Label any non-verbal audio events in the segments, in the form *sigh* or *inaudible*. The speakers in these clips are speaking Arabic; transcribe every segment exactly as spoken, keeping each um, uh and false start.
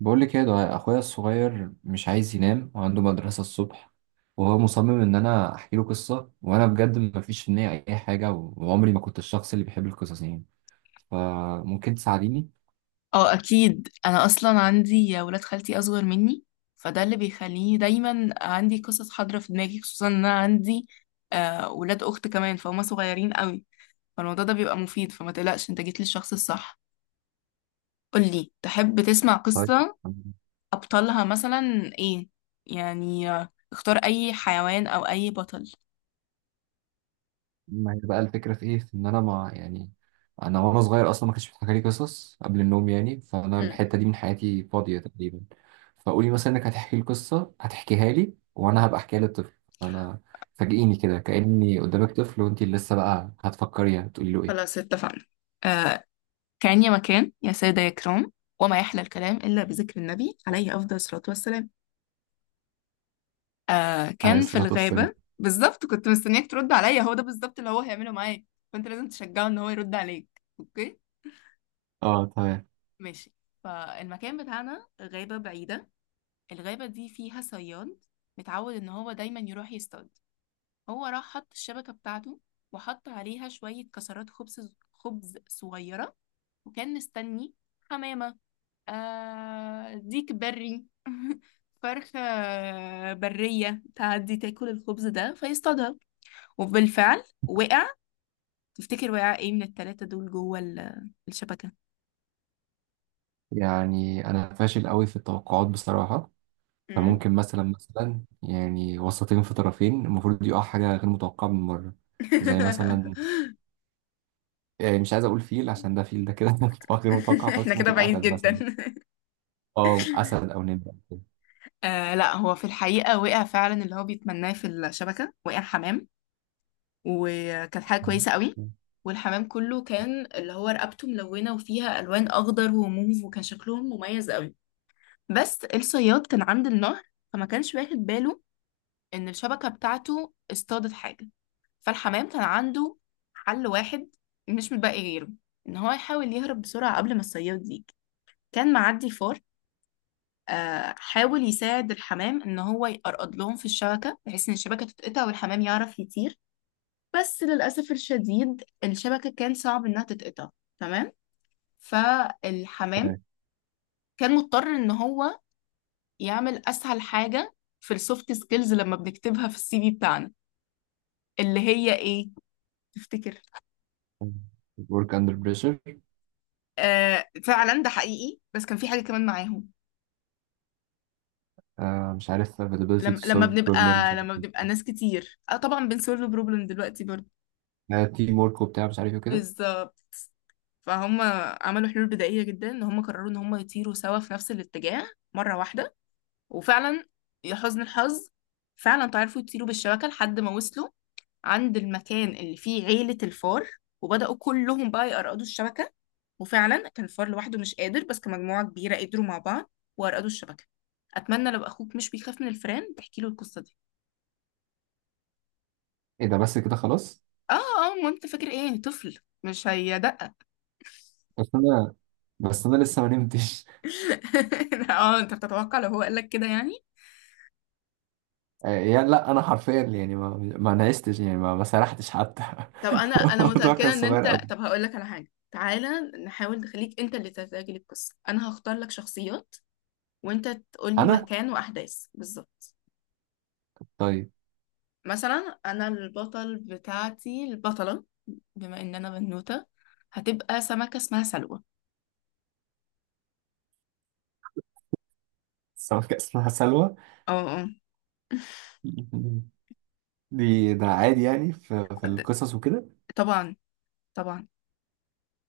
بقول لك ايه، ده اخويا الصغير مش عايز ينام وعنده مدرسة الصبح، وهو مصمم ان انا احكي له قصة، وانا بجد ما فيش في نية اي حاجة، وعمري ما كنت الشخص اللي بيحب القصص يعني. فممكن تساعديني؟ اه، اكيد. انا اصلا عندي ولاد خالتي اصغر مني، فده اللي بيخليني دايما عندي قصص حاضره في دماغي، خصوصا ان انا عندي آه ولاد اخت كمان فهم صغيرين قوي. فالموضوع ده بيبقى مفيد، فما تقلقش انت جيت للشخص الصح. قولي، تحب تسمع طيب، قصه؟ ابطالها مثلا ايه؟ يعني آه، اختار اي حيوان او اي بطل. ما هي بقى الفكرة في إيه؟ في إن أنا ما يعني أنا، وأنا صغير أصلا ما كانش بيتحكى لي قصص قبل النوم يعني، فأنا مم. الحتة دي من حياتي فاضية تقريبا. فقولي مثلا إنك هتحكي لي قصة، هتحكيها لي وأنا هبقى أحكيها للطفل أنا. فاجئيني كده كأني قدامك طفل وأنت لسه بقى هتفكري هتقولي له إيه؟ خلاص اتفقنا. آه كان يا مكان يا سادة يا كرام، وما يحلى الكلام إلا بذكر النبي عليه أفضل الصلاة والسلام. آه، أنا كان في لسه هتفصل. الغابة. بالظبط، كنت مستنياك ترد عليا، هو ده بالظبط اللي هو هيعمله معاك. فانت لازم تشجعه ان هو يرد عليك، اوكي؟ أه تمام. ماشي. فالمكان بتاعنا غابة بعيدة. الغابة دي فيها صياد، متعود ان هو دايما يروح يصطاد. هو راح حط الشبكة بتاعته، وحط عليها شوية كسرات خبز خبز صغيرة، وكان مستني حمامة، آه ديك بري، *laughs* فرخة برية، تعدي تاكل الخبز ده فيصطادها. وبالفعل وقع. تفتكر وقع ايه من التلاتة دول جوه ال- الشبكة؟ يعني أنا فاشل قوي في التوقعات بصراحة. مم. فممكن مثلا مثلا يعني وسطين في طرفين المفروض يقع حاجة غير متوقعة من مرة. زي مثلا، *laughs* يعني مش عايز اقول فيل عشان ده فيل ده كده *laughs* متوقع، غير متوقع احنا خالص. كده ممكن بعيد اسد جدا. مثلا. اه اسد او نمر أو كده. *laughs* آه لا، هو في الحقيقة وقع فعلا اللي هو بيتمناه في الشبكة، وقع حمام. وكانت حاجة كويسة قوي. والحمام كله كان اللي هو رقبته ملونة وفيها ألوان أخضر وموف، وكان شكلهم مميز قوي. بس الصياد كان عند النهر، فما كانش واخد باله إن الشبكة بتاعته اصطادت حاجة. فالحمام كان عنده حل واحد، مش متبقي غيره، ان هو يحاول يهرب بسرعة قبل ما الصياد يجي. كان معدي فار، آه، حاول يساعد الحمام ان هو يقرقض لهم في الشبكة بحيث ان الشبكة تتقطع والحمام يعرف يطير. بس للأسف الشديد الشبكة كان صعب انها تتقطع. تمام. فالحمام تمام. كان مضطر ان هو يعمل اسهل حاجة في السوفت سكيلز لما بنكتبها في السي في بتاعنا، اللي هي ايه؟ تفتكر؟ work under pressure. آه فعلا ده حقيقي، بس كان في حاجة كمان معاهم. آه مش عارف، availability لما to لما solve problem، مش بنبقى عارف لما بنبقى ناس كتير، آه طبعا بنسولف بروبلم دلوقتي برضه. ايه، تيم ورك وبتاع مش عارف ايه وكده. بالظبط. فهم عملوا حلول بدائية جدا، ان هم قرروا ان هم يطيروا سوا في نفس الاتجاه مرة واحدة. وفعلا، يا حزن الحظ، فعلا تعرفوا يطيروا بالشبكة لحد ما وصلوا عند المكان اللي فيه عيلة الفار. وبدأوا كلهم بقى يقرقدوا الشبكة. وفعلا كان الفار لوحده مش قادر، بس كمجموعة كبيرة قدروا مع بعض، وأرقدوا الشبكة. أتمنى لو أخوك مش بيخاف من الفئران تحكي له القصة دي. ايه ده، بس كده خلاص؟ آه آه، ما أنت فاكر إيه؟ طفل مش هيدقق. بس انا، بس انا لسه ما نمتش. *laughs* آه، أنت بتتوقع لو هو قال لك كده يعني. *laughs* آه يعني لا، انا حرفيا يعني ما ما نعستش يعني ما, ما سرحتش حتى. *laughs* طب انا، انا الموضوع كان متاكده ان صغير انت، قوي. طب هقول لك على حاجه، تعالى. نحاول نخليك انت اللي تتاجل القصه. انا هختار لك شخصيات، وانت تقول لي انا. مكان واحداث بالظبط. طيب. مثلا انا البطل بتاعتي، البطله، بما ان انا بنوته، هتبقى سمكه اسمها سلوى. *laughs* السمكة اسمها سلوى. اه *laughs* دي ده عادي يعني في, في اه. د- القصص وكده. طبعا، طبعا.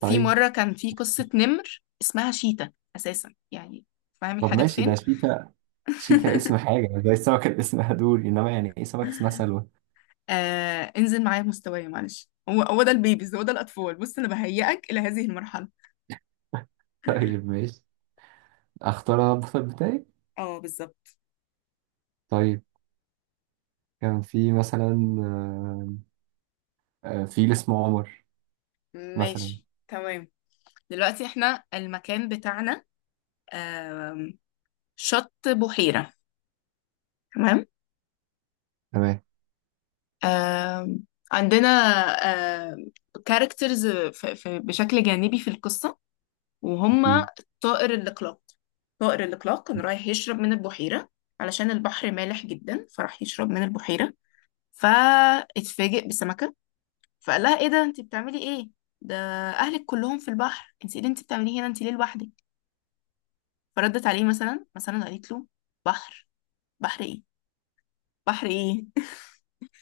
في طيب. مرة كان في قصة نمر اسمها شيتا أساسا يعني. فاهم طب الحاجات ماشي، ده فين؟ شيتا. شيتا اسم *laughs* حاجة زي السمكة اللي اسمها دوري، انما يعني ايه سمكة اسمها سلوى؟ آه، انزل معايا بمستواي معلش، هو هو ده البيبيز، هو ده الأطفال، بص، أنا بهيئك إلى هذه المرحلة. *laughs* طيب ماشي، اختار انا البطل بتاعي. اه بالظبط. طيب، كان في مثلا، آه، آه، فيل اسمه عمر. مثلا. ماشي تمام. دلوقتي احنا المكان بتاعنا، آم، شط بحيرة. تمام. تمام. آم، عندنا كاركترز بشكل جانبي في القصة، اكيد. وهما طائر الإقلاق. طائر الإقلاق كان رايح يشرب من البحيرة، علشان البحر مالح جدا فراح يشرب من البحيرة. فاتفاجئ بسمكة، فقال لها: ايه ده؟ انت بتعملي ايه؟ ده اهلك كلهم في البحر، انت ايه اللي انت بتعمليه هنا؟ انت ليه لوحدك؟ فردت عليه مثلا مثلا قالت له: بحر؟ بحر ايه؟ بحر ايه؟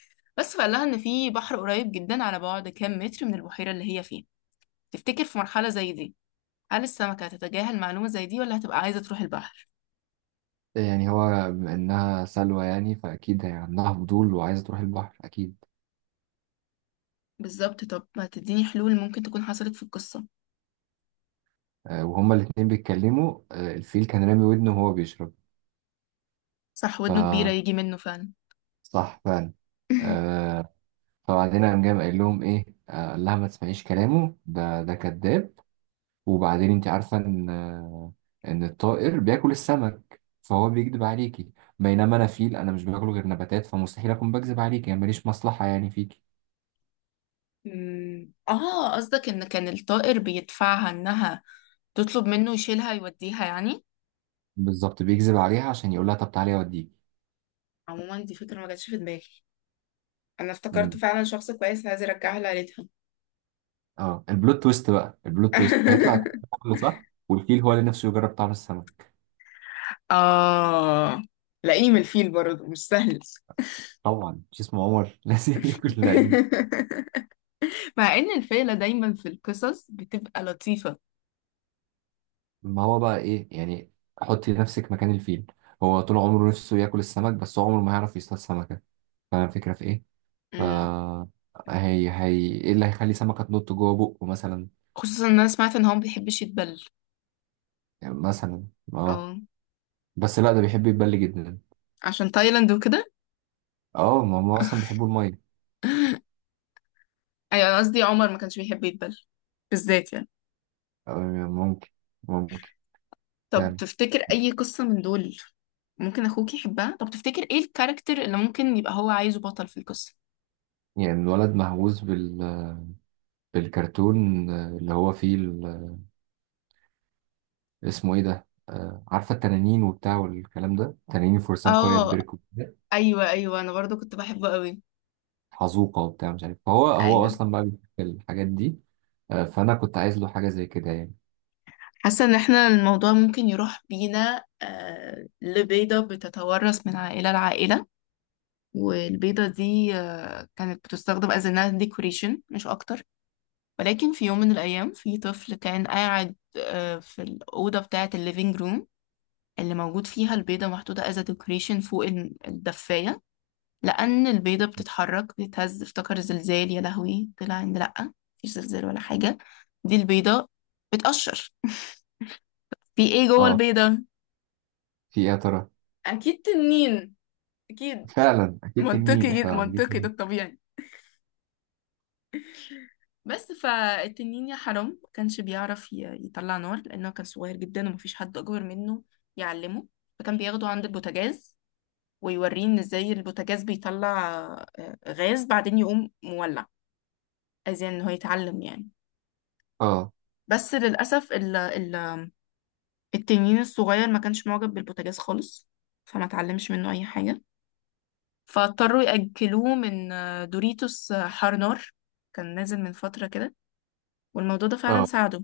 *laughs* بس، فقال لها ان في بحر قريب جدا على بعد كام متر من البحيرة اللي هي فيها. تفتكر في مرحلة زي دي، هل السمكة هتتجاهل معلومة زي دي، ولا هتبقى عايزة تروح البحر؟ يعني هو بما انها سلوى يعني فاكيد هي عندها فضول وعايزة تروح البحر اكيد. بالظبط. طب ما تديني حلول ممكن تكون حصلت في القصة. آه، وهما الاتنين بيتكلموا، آه، الفيل كان رامي ودنه وهو بيشرب. صح، ف ودنه كبيرة يجي منه فعلا. صح فعلا. *laughs* آه، فبعدين قام جاي قايل لهم ايه، آه، قال لها ما تسمعيش كلامه ده، ده كذاب. وبعدين انت عارفة ان ان الطائر بياكل السمك، فهو بيكذب عليكي. بينما انا فيل، انا مش باكل غير نباتات، فمستحيل اكون بكذب عليكي، يعني ماليش مصلحة يعني فيكي. أمم، اه قصدك ان كان الطائر بيدفعها انها تطلب منه يشيلها يوديها يعني. بالظبط بيكذب عليها عشان يقول لها طب تعالي اوديكي. عموما دي فكرة ما جاتش في دماغي، انا افتكرت امم. فعلا شخص كويس عايز يرجعها لعيلتها. اه البلوت تويست بقى، البلوت تويست هيطلع *laughs* الطائر صح، والفيل هو اللي نفسه يجرب طعم السمك. اه، لئيم الفيل برضه مش سهل. *laughs* طبعا مش اسمه عمر *laughs* لازم ياكل لعيب. مع ان الفيلة دايما في القصص بتبقى لطيفة. ما هو بقى ايه يعني، حطي نفسك مكان الفيل، هو طول عمره نفسه ياكل السمك بس هو عمره ما هيعرف يصطاد سمكة. فاهم الفكرة في ايه؟ ف أمم. هي هي ايه اللي هيخلي سمكة تنط جوه بقه مثلا؟ خصوصا ان انا سمعت ان هو ما بيحبش يتبل. يعني مثلا، اه. اه، بس لا، ده بيحب يتبل جدا. عشان تايلاند وكده. اه ما هم اصلا بيحبوا المية. *laughs* ايوه، انا قصدي عمر ما كانش بيحب يتبل بالذات يعني. آه، ممكن، ممكن طب فعلا. تفتكر اي قصة من دول ممكن اخوك يحبها؟ طب تفتكر ايه الكاركتر اللي ممكن يبقى هو عايزه بطل في القصة؟ يعني الولد مهووس بال... بالكرتون، آه، اللي هو فيه ال... اسمه ايه ده، آه، عارفة التنانين وبتاع والكلام ده، تنانين فرسان قرية اه بيرك وكده. ايوه ايوه، انا برضو كنت بحبه قوي. حزوقة وبتاع مش عارف، فهو هو ايوه. اصلا بقى بيحب الحاجات دي. آه، فانا كنت عايز له حاجة زي كده يعني. حاسه ان احنا الموضوع ممكن يروح بينا. آه لبيضه بتتورث من عائله لعائله، والبيضه دي آه كانت بتستخدم as a nail decoration مش اكتر. ولكن في يوم من الأيام في طفل كان قاعد آه، في الأوضة بتاعة الليفينج روم، اللي موجود فيها البيضة محطوطة as a decoration فوق ال- الدفاية. لأن البيضة بتتحرك بتتهز، افتكر زلزال، يا لهوي، طلع إن لأ، مفيش زلزال ولا حاجة. دي البيضة بتقشر. في إيه جوه اه. البيضة؟ في ايه يا ترى؟ أكيد تنين. أكيد. فعلا اكيد تنين منطقي جدا، احنا منطقي، ده عايزين. الطبيعي. بس فالتنين يا حرام ما كانش بيعرف ي- يطلع نار، لأنه كان صغير جدا ومفيش حد أكبر منه يعلمه. فكان بياخده عند البوتاجاز ويوريه إن إزاي البوتاجاز بيطلع آه، غاز، بعدين يقوم مولع. عايزين إن هو يتعلم يعني. اه. بس للأسف ال ال التنين الصغير ما كانش معجب بالبوتاجاز خالص، فما اتعلمش منه أي حاجة. فاضطروا يأكلوه من آه، دوريتوس آه، حار نار، كان نازل من فترة كده، والموضوع ده فعلا اه. ساعده.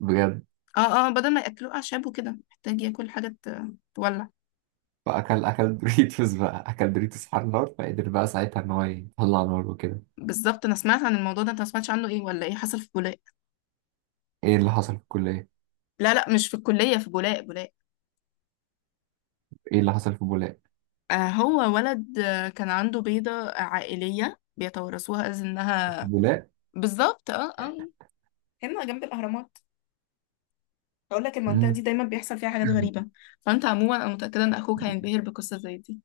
بجد. اه اه، بدل ما ياكلوه اعشاب وكده، محتاج ياكل حاجه ت- تولع. فاكل اكل دوريتوس بقى، اكل دوريتوس على النار فقدر بقى ساعتها ان هو يطلع نار وكده. بالظبط. انا سمعت عن الموضوع ده، انت ما سمعتش عنه؟ ايه ولا ايه حصل في بولاق؟ ايه اللي حصل في الكليه؟ لا لا، مش في الكليه، في بولاق، بولاق. ايه اللي حصل في بولاق؟ آه هو ولد آه كان عنده بيضه عائليه بيتورثوها از في انها. بولاق؟ بالظبط اه اه. هنا جنب الاهرامات. اقول لك المنطقه دي مم. دايما بيحصل فيها حاجات غريبه. فانت عموما انا متاكده ان اخوك هينبهر بقصه زي دي.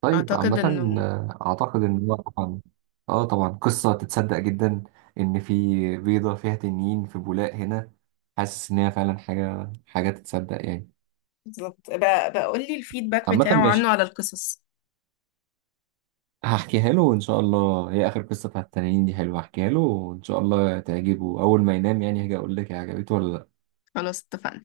طيب اعتقد عامة، انه. آه، أعتقد إن هو طبعا، آه طبعا قصة تتصدق جدا، إن في بيضة فيها تنين في بولاق هنا. حاسس إن هي فعلا حاجة، حاجة تتصدق يعني. بالظبط بقى، بقول لي الفيدباك عامة بتاعه ماشي، عنه على القصص. هحكيها له وإن شاء الله، هي آخر قصة بتاعت التنانين دي حلوة، هحكيها له وإن شاء الله تعجبه أول ما ينام، يعني هاجي أقول لك هي عجبته ولا لأ. خلاص اتفقنا.